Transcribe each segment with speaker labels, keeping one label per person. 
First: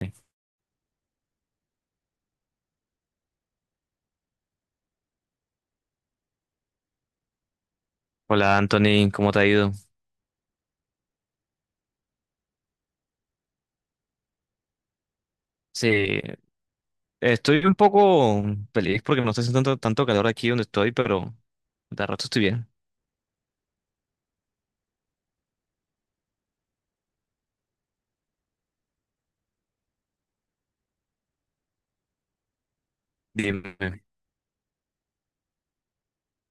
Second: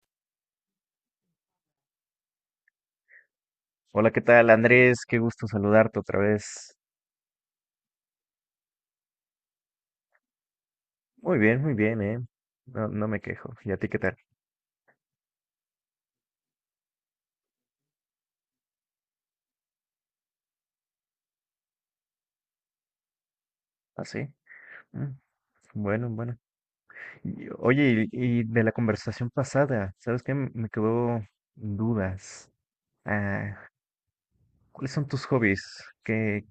Speaker 1: Sí.
Speaker 2: Hola, ¿qué tal, Andrés? Qué gusto saludarte otra vez.
Speaker 1: Hola Anthony, ¿cómo te ha ido?
Speaker 2: Muy bien, No, me quejo. ¿Y a ti qué tal?
Speaker 1: Sí, estoy un poco feliz porque no está haciendo tanto, tanto calor aquí donde estoy, pero de rato estoy bien.
Speaker 2: ¿Ah, sí? Mm, Bueno, bueno. Oye, y de la conversación pasada, ¿sabes qué? Me quedó dudas. Ah,
Speaker 1: Dime.
Speaker 2: ¿Cuáles son tus hobbies?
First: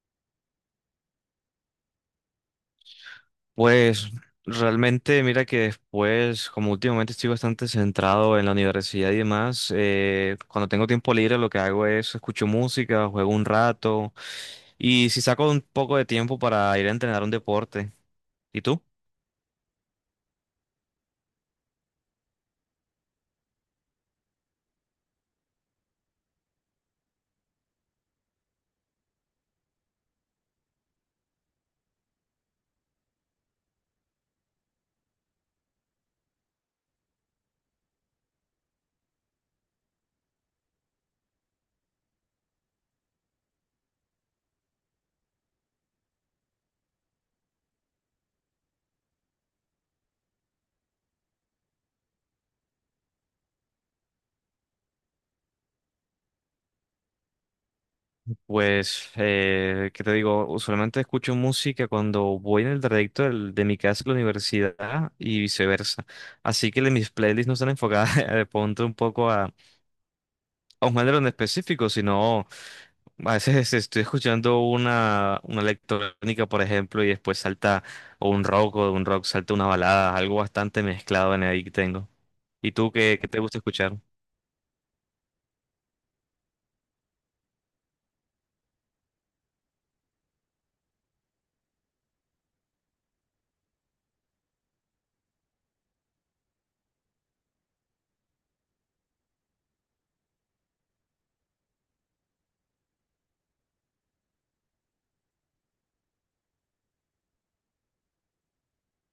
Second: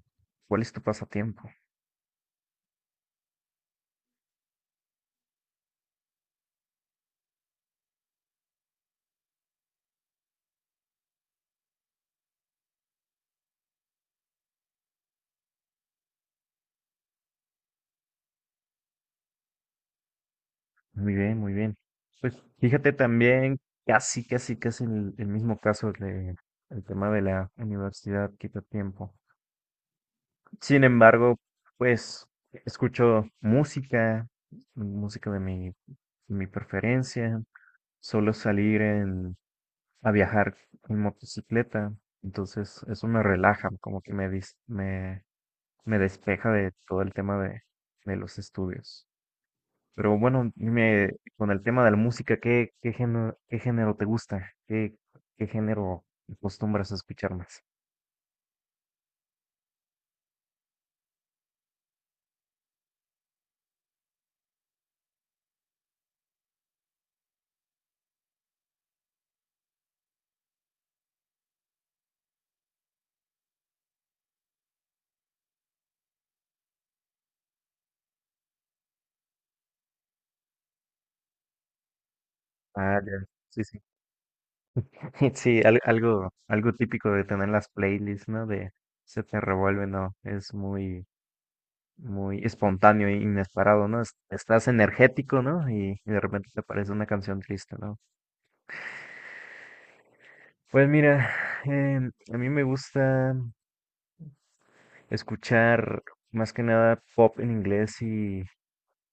Speaker 2: ¿cuál es tu pasatiempo?
Speaker 1: Pues realmente mira que después, como últimamente estoy bastante centrado en la universidad y demás, cuando tengo tiempo libre lo que hago es escucho música, juego un rato y si saco un poco de tiempo para ir a entrenar un deporte. ¿Y tú?
Speaker 2: Muy bien, muy bien. Pues fíjate también, casi, casi, casi el mismo caso de el tema de la universidad quita tiempo. Sin embargo, pues escucho música, música de mi preferencia. Solo salir en, a viajar en motocicleta. Entonces, eso me relaja, como que me, dis- me despeja de todo el tema de los estudios. Pero bueno, dime, con el tema de la música, qué género ¿qué género te gusta? ¿Qué género acostumbras a escuchar más?
Speaker 1: Pues, ¿qué te digo? Usualmente escucho música cuando voy en el trayecto de mi casa a la universidad y viceversa. Así que mis playlists no están enfocadas de pronto un poco a un género en específico, sino a veces estoy escuchando una electrónica, por ejemplo, y después salta o un rock o de un rock salta una balada, algo bastante mezclado en ahí que tengo. ¿Y tú
Speaker 2: Ah,
Speaker 1: qué,
Speaker 2: ya.
Speaker 1: qué te gusta
Speaker 2: Sí, sí.
Speaker 1: escuchar?
Speaker 2: Sí, algo, algo típico de tener las playlists, ¿no? De se te revuelve, ¿no? Es muy, muy espontáneo e inesperado, ¿no? Estás energético, ¿no? Y de repente te aparece una canción triste, ¿no? Pues mira, a mí me gusta escuchar más que nada pop en inglés y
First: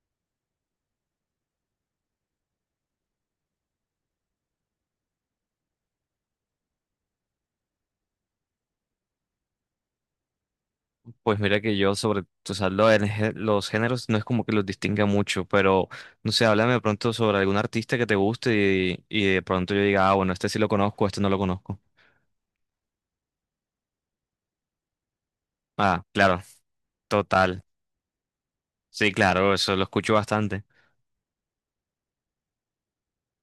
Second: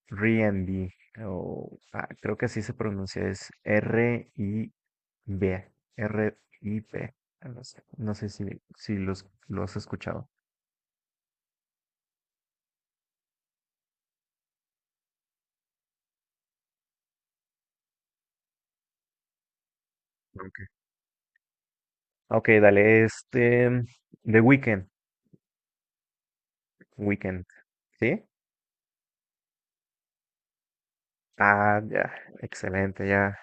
Speaker 2: R and B o ah, creo que así se pronuncia, es R-I-B, R-I-B. No sé, si los, lo has escuchado.
Speaker 1: Pues mira que yo o sea, lo del gé- los géneros no es como que los distinga mucho, pero no sé, háblame de pronto sobre algún artista que te guste y de pronto yo diga, ah, bueno, este sí lo conozco, este no lo conozco.
Speaker 2: Ok, dale, este, The Weeknd,
Speaker 1: Ah, claro,
Speaker 2: Weekend,
Speaker 1: total.
Speaker 2: ¿sí?
Speaker 1: Sí, claro, eso lo escucho bastante.
Speaker 2: Ah, ya, excelente, ya,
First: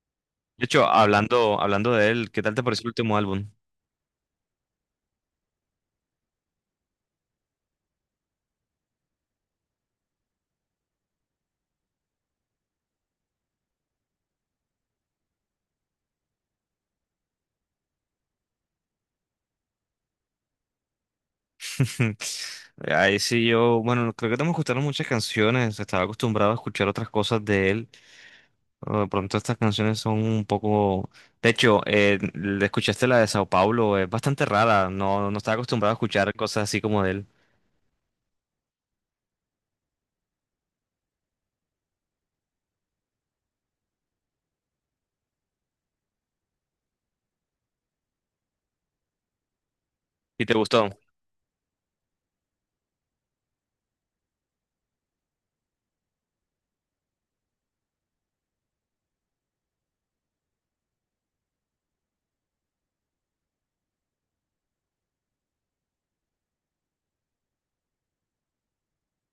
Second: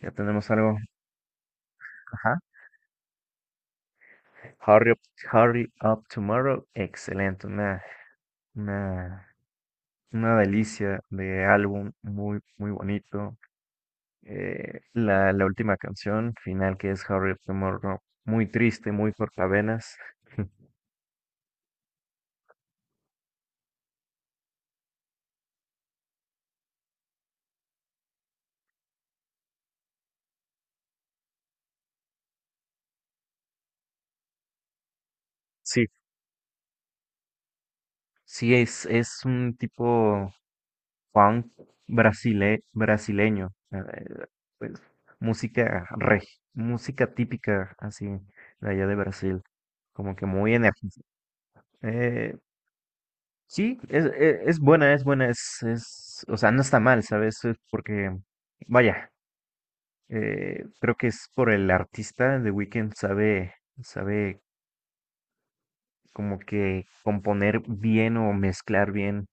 Speaker 2: ya tenemos
Speaker 1: De
Speaker 2: algo,
Speaker 1: hecho, hablando de él,
Speaker 2: ajá.
Speaker 1: ¿qué tal te pareció el último álbum?
Speaker 2: Hurry up, Hurry Up Tomorrow, excelente, una, una delicia de álbum, muy, muy bonito. La última canción final que es Hurry Up Tomorrow, muy triste, muy cortavenas.
Speaker 1: Ahí sí yo, bueno, creo que no me gustaron muchas canciones, estaba acostumbrado a escuchar otras cosas de él. Oh, de pronto estas canciones son un poco. De hecho, escuchaste la de Sao Paulo, es bastante rara, no estaba
Speaker 2: Sí,
Speaker 1: acostumbrado a escuchar cosas así como de él.
Speaker 2: sí, es un tipo funk brasileño, pues, música reg- música típica así de allá de Brasil, como que
Speaker 1: ¿Y
Speaker 2: muy
Speaker 1: te gustó?
Speaker 2: enérgica. Eh, sí, es buena, es buena, es, o sea, no está mal, ¿sabes? Es porque, vaya, creo que es por el artista, The Weeknd sabe, sabe como que componer bien o mezclar bien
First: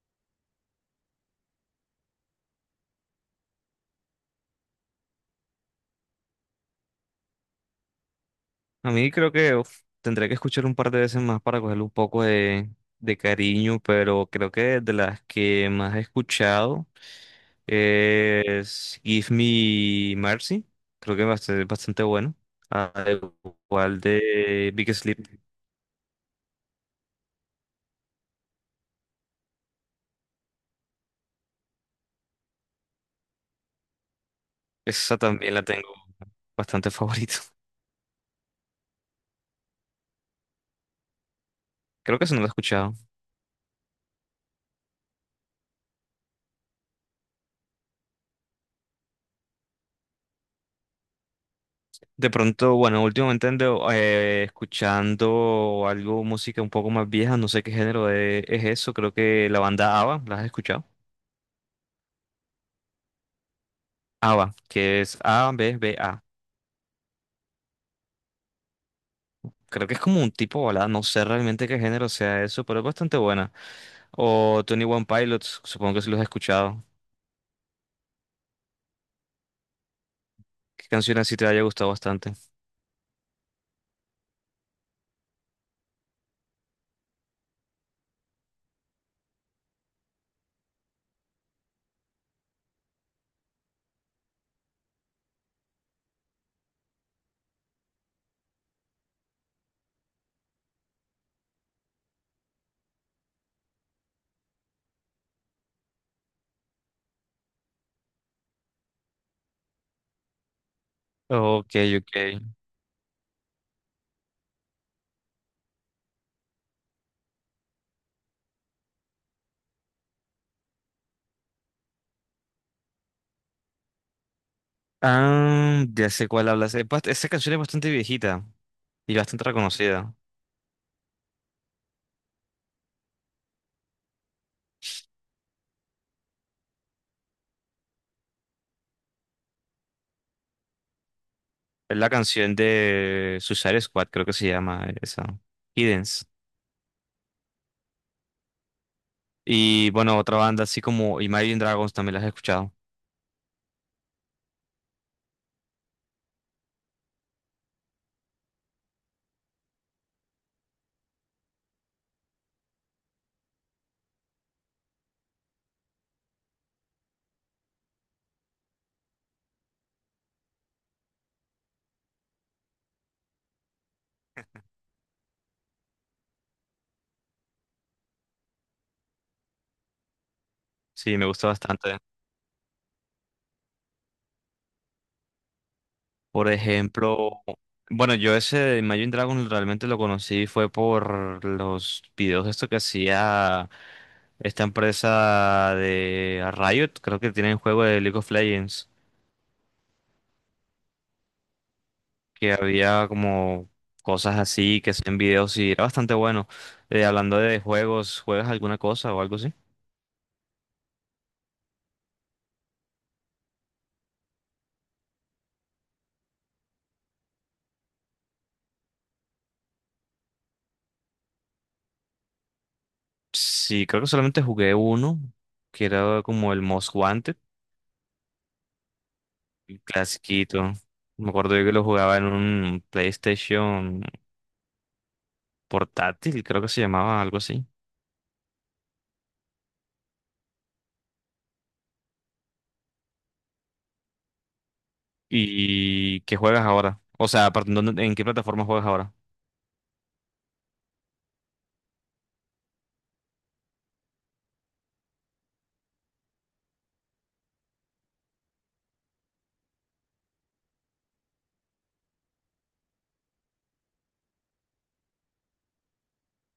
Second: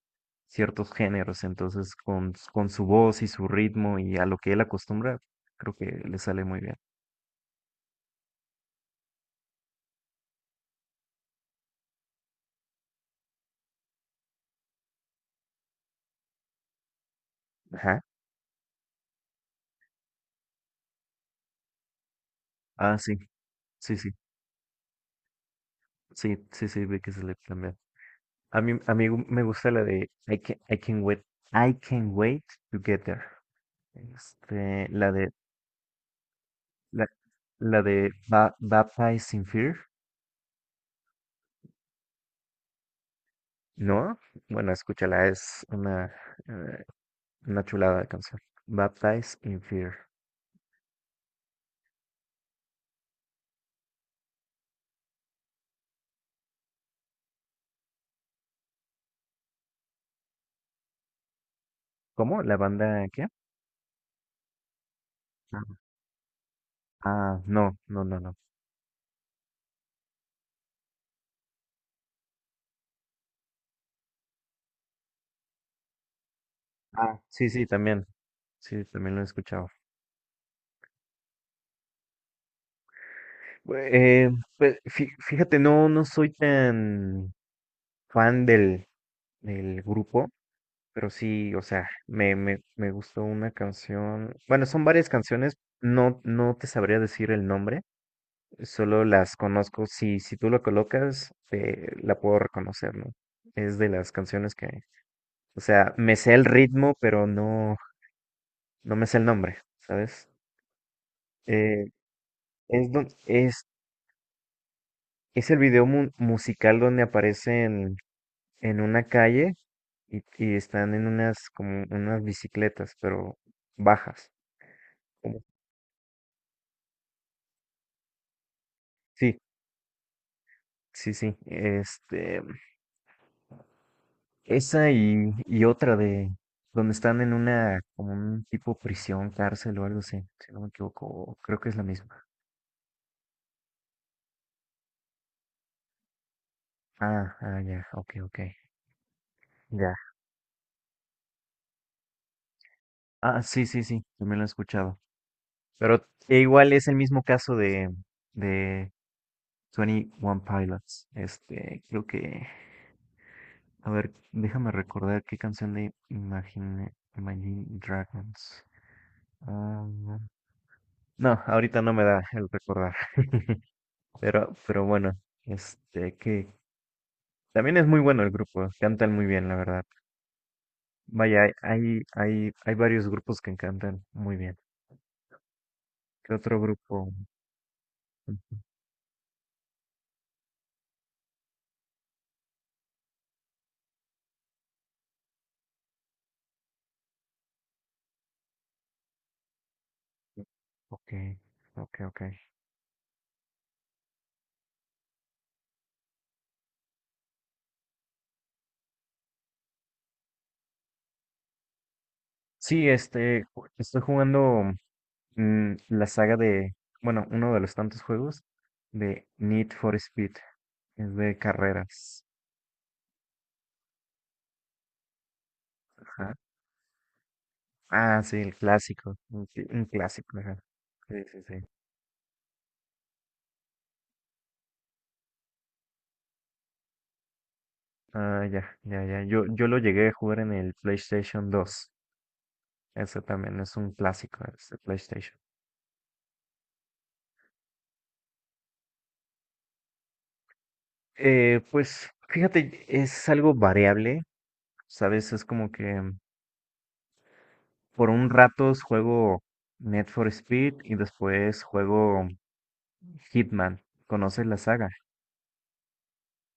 Speaker 2: ciertos géneros. Entonces, con su voz y su ritmo y a lo que él acostumbra, creo que le sale muy bien.
Speaker 1: A mí creo que uf, tendré que escuchar un par de veces más para cogerle un poco de cariño, pero creo que de las que más he escuchado
Speaker 2: Ajá.
Speaker 1: es Give Me Mercy, creo que es bastante bastante bueno,
Speaker 2: Ah, sí,
Speaker 1: al
Speaker 2: sí,
Speaker 1: igual
Speaker 2: sí,
Speaker 1: de Big Sleep,
Speaker 2: sí, sí, sí, vi que se le también. A mí, me gusta la de I can wait to get there. Este, la
Speaker 1: esa
Speaker 2: de,
Speaker 1: también la tengo bastante
Speaker 2: la,
Speaker 1: favorito.
Speaker 2: la de Baptized in Fear,
Speaker 1: Creo que eso no la he escuchado.
Speaker 2: ¿no? Bueno, escúchala, es eh, una chulada de canción. Baptized in Fear.
Speaker 1: De pronto, bueno, últimamente ando escuchando algo, música un poco más vieja, no sé qué género es eso, creo que la banda ABBA, ¿la has escuchado?
Speaker 2: ¿Cómo? ¿La banda qué?
Speaker 1: ABBA, que es A,
Speaker 2: Ah,
Speaker 1: B, B, A.
Speaker 2: ah, no, no, no, no.
Speaker 1: Creo que es como un tipo balada, no sé realmente qué género sea eso, pero es bastante buena. O Tony One Pilots, supongo que sí los has escuchado.
Speaker 2: Ah, sí, sí, también. Sí, también lo he escuchado.
Speaker 1: ¿Qué canción así te haya gustado bastante?
Speaker 2: Bue- eh, pues fíjate, no, no soy tan fan del grupo, pero sí, o sea, me gustó una canción. Bueno, son varias canciones, no, no te sabría decir el nombre, solo las conozco. Si, si tú lo colocas, la puedo reconocer, ¿no? Es de las canciones que, o sea, me sé el ritmo, pero no, no me sé el nombre, ¿sabes?
Speaker 1: Ok,
Speaker 2: Eh,
Speaker 1: ok.
Speaker 2: es, don- es, es el video musical donde aparecen en una calle y están en unas como unas bicicletas, pero bajas. como-
Speaker 1: Ah, ya sé cuál hablas. Esa canción es bastante viejita y
Speaker 2: Sí,
Speaker 1: bastante reconocida.
Speaker 2: sí, sí. Este, esa y otra de donde están en una como un tipo prisión, cárcel o algo así, si no me equivoco, o creo que es la
Speaker 1: Es la
Speaker 2: misma.
Speaker 1: canción de Suicide Squad, creo que se llama esa. Hiddens.
Speaker 2: Ah, ah, ya, ok, ok,
Speaker 1: Y
Speaker 2: ya.
Speaker 1: bueno, otra banda así como Imagine Dragons también las he escuchado.
Speaker 2: Ah, sí, sí, sí, también lo he escuchado. Pero e igual es el mismo caso de 21 Pilots. Este, creo que. A ver, déjame recordar qué canción de Imagine, Imagine Dragons. Ah, no, No, ahorita no me da el recordar. Pero bueno, este, que también es muy bueno el grupo. Cantan muy bien, la verdad.
Speaker 1: Sí, me
Speaker 2: Vaya,
Speaker 1: gusta bastante.
Speaker 2: hay, varios grupos que cantan muy bien. ¿Qué
Speaker 1: Por
Speaker 2: otro grupo?
Speaker 1: ejemplo, bueno, yo ese de Imagine Dragons realmente lo conocí fue por los videos de esto que hacía esta empresa de Riot, creo que tienen juego de League of Legends,
Speaker 2: Ok, ok, ok.
Speaker 1: que había como cosas así que hacían videos y era bastante bueno. Hablando de juegos, ¿juegas alguna cosa o algo así?
Speaker 2: Sí, este, estoy jugando la saga de, bueno, uno de los tantos juegos de Need for Speed, es de carreras.
Speaker 1: Sí, creo que solamente jugué uno, que era
Speaker 2: Ajá.
Speaker 1: como el Most Wanted,
Speaker 2: Ah, sí, el clásico,
Speaker 1: el
Speaker 2: un clásico, ajá.
Speaker 1: clasiquito.
Speaker 2: Sí,
Speaker 1: Me
Speaker 2: sí, sí.
Speaker 1: acuerdo yo que lo jugaba en un PlayStation portátil, creo que se llamaba algo así.
Speaker 2: Ah, ya, ya, ya. Yo lo llegué a jugar en el PlayStation dos. Ese también es un clásico, ese PlayStation.
Speaker 1: ¿Y qué juegas ahora? O sea, aparte, ¿en qué plataforma juegas ahora?
Speaker 2: Pues fíjate, es algo variable, ¿sabes? Es como que por un rato juego Need for Speed y después juego Hitman. ¿Conoces la saga?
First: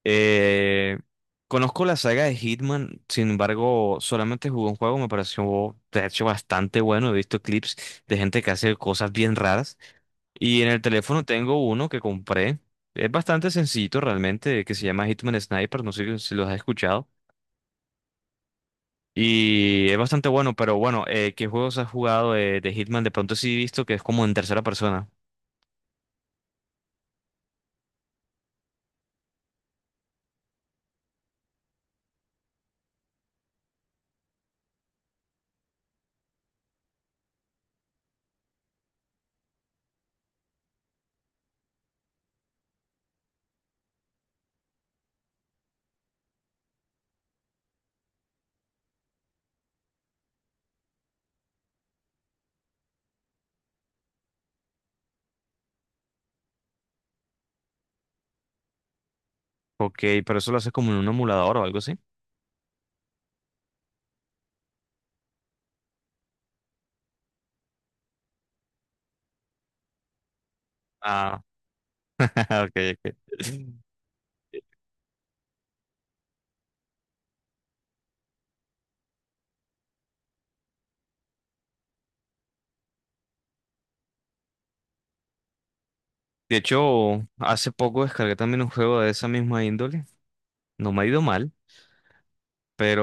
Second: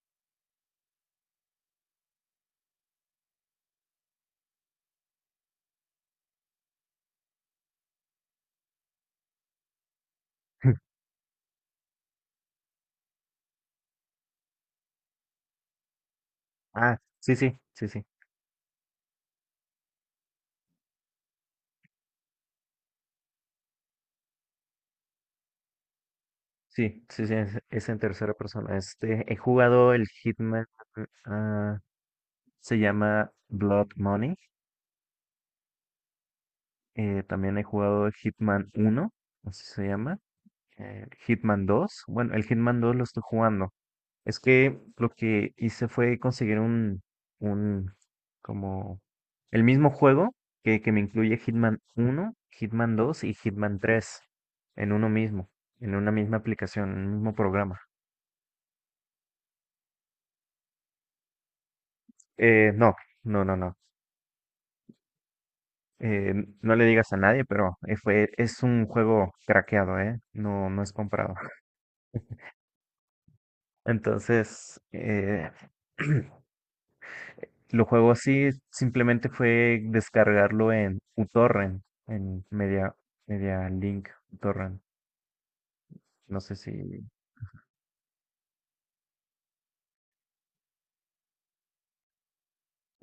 Speaker 1: Eh, conozco la saga de Hitman, sin embargo, solamente jugué un juego, me pareció de hecho bastante bueno. He visto clips de gente que hace cosas bien raras. Y en el teléfono tengo uno que compré. Es bastante sencillito realmente, que se llama Hitman Sniper, no sé si los has
Speaker 2: Ah,
Speaker 1: escuchado.
Speaker 2: sí, sí, sí, sí,
Speaker 1: Y es bastante bueno, pero bueno, ¿qué juegos has jugado de Hitman? De pronto sí he visto que es como en tercera persona.
Speaker 2: sí, sí, sí, es en tercera persona. Este, he jugado el Hitman, ah, se llama Blood Money. También he jugado el Hitman uno, así se llama. Hitman dos. Bueno, el Hitman dos lo estoy jugando. Es que lo que hice fue conseguir un, como, el mismo juego que me incluye Hitman uno, Hitman dos y Hitman tres en uno mismo, en una misma aplicación, en un mismo programa.
Speaker 1: Ok, pero eso lo haces como en un emulador o algo así.
Speaker 2: Eh, no, no, no, no. Eh, no le digas a nadie, pero es un juego craqueado, ¿eh? No, no es comprado.
Speaker 1: Ah, ok, ok.
Speaker 2: Entonces, lo juego así, simplemente fue descargarlo en uTorrent, en Media, Media Link uTorrent. No sé
Speaker 1: De
Speaker 2: si...
Speaker 1: hecho, hace poco descargué también un juego de esa misma índole. No me ha ido mal,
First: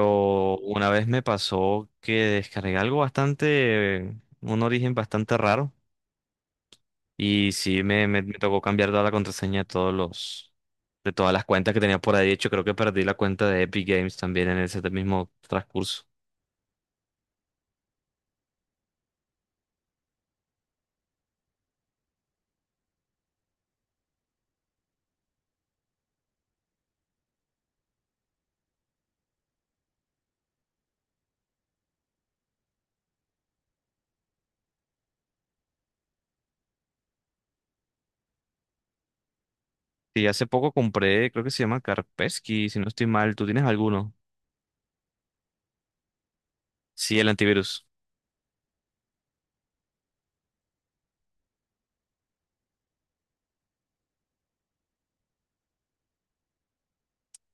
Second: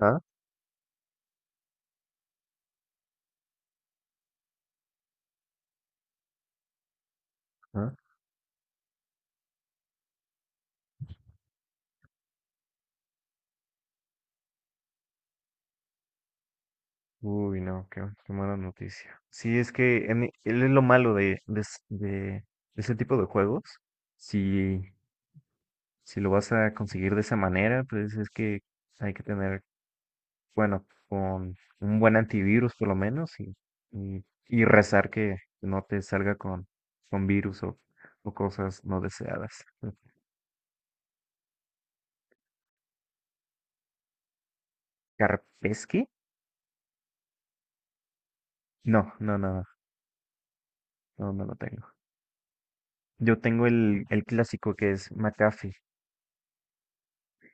Speaker 2: ¿Ah?
Speaker 1: una vez me pasó que descargué algo bastante, un origen bastante raro. Y sí,
Speaker 2: ¿Ah?
Speaker 1: me tocó cambiar toda la contraseña de todos de todas las cuentas que tenía por ahí. De hecho, creo que perdí la cuenta de Epic Games también en ese mismo transcurso.
Speaker 2: Uy, no, qué, qué mala noticia. Sí, es que él es lo malo de ese tipo de juegos. Si si lo vas a conseguir de esa manera, pues es que hay que tener, bueno, con un buen antivirus por lo menos y rezar que no te salga con virus o cosas no deseadas.
Speaker 1: Y hace poco compré, creo que se llama Kaspersky, si no estoy mal. ¿Tú tienes alguno?
Speaker 2: ¿Kaspersky?
Speaker 1: Sí, el antivirus.
Speaker 2: No, no, no, no, no lo tengo. Yo tengo el clásico que es McAfee.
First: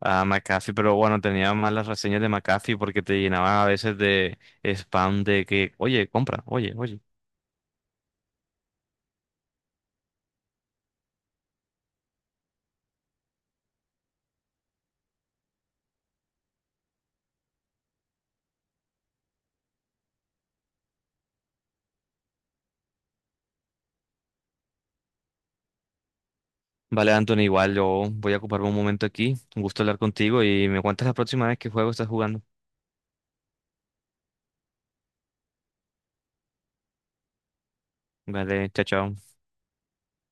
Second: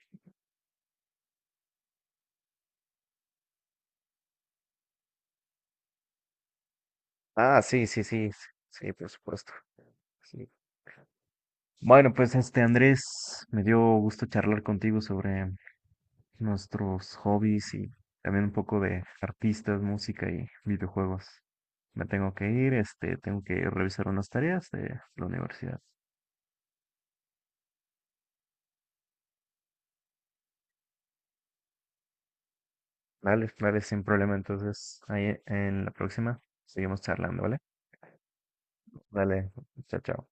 Speaker 1: Ah, McAfee, pero bueno, tenía malas reseñas de McAfee porque te llenaban a veces de spam de que, oye, compra, oye, oye.
Speaker 2: Ah, sí, sí, sí, sí, por supuesto. Sí. Bueno, pues este Andrés, me dio gusto charlar contigo sobre nuestros hobbies y también un poco de artistas, música y videojuegos. Me tengo que ir, este, tengo que revisar unas tareas de la universidad.
Speaker 1: Vale, Anthony, igual yo voy a ocuparme un momento aquí. Un gusto hablar contigo y me cuentas la próxima vez qué juego estás jugando.
Speaker 2: Dale, dale, sin problema. Entonces, ahí en la próxima seguimos charlando, ¿vale?
Speaker 1: Vale, chao, chao.
Speaker 2: Dale, chao, chao.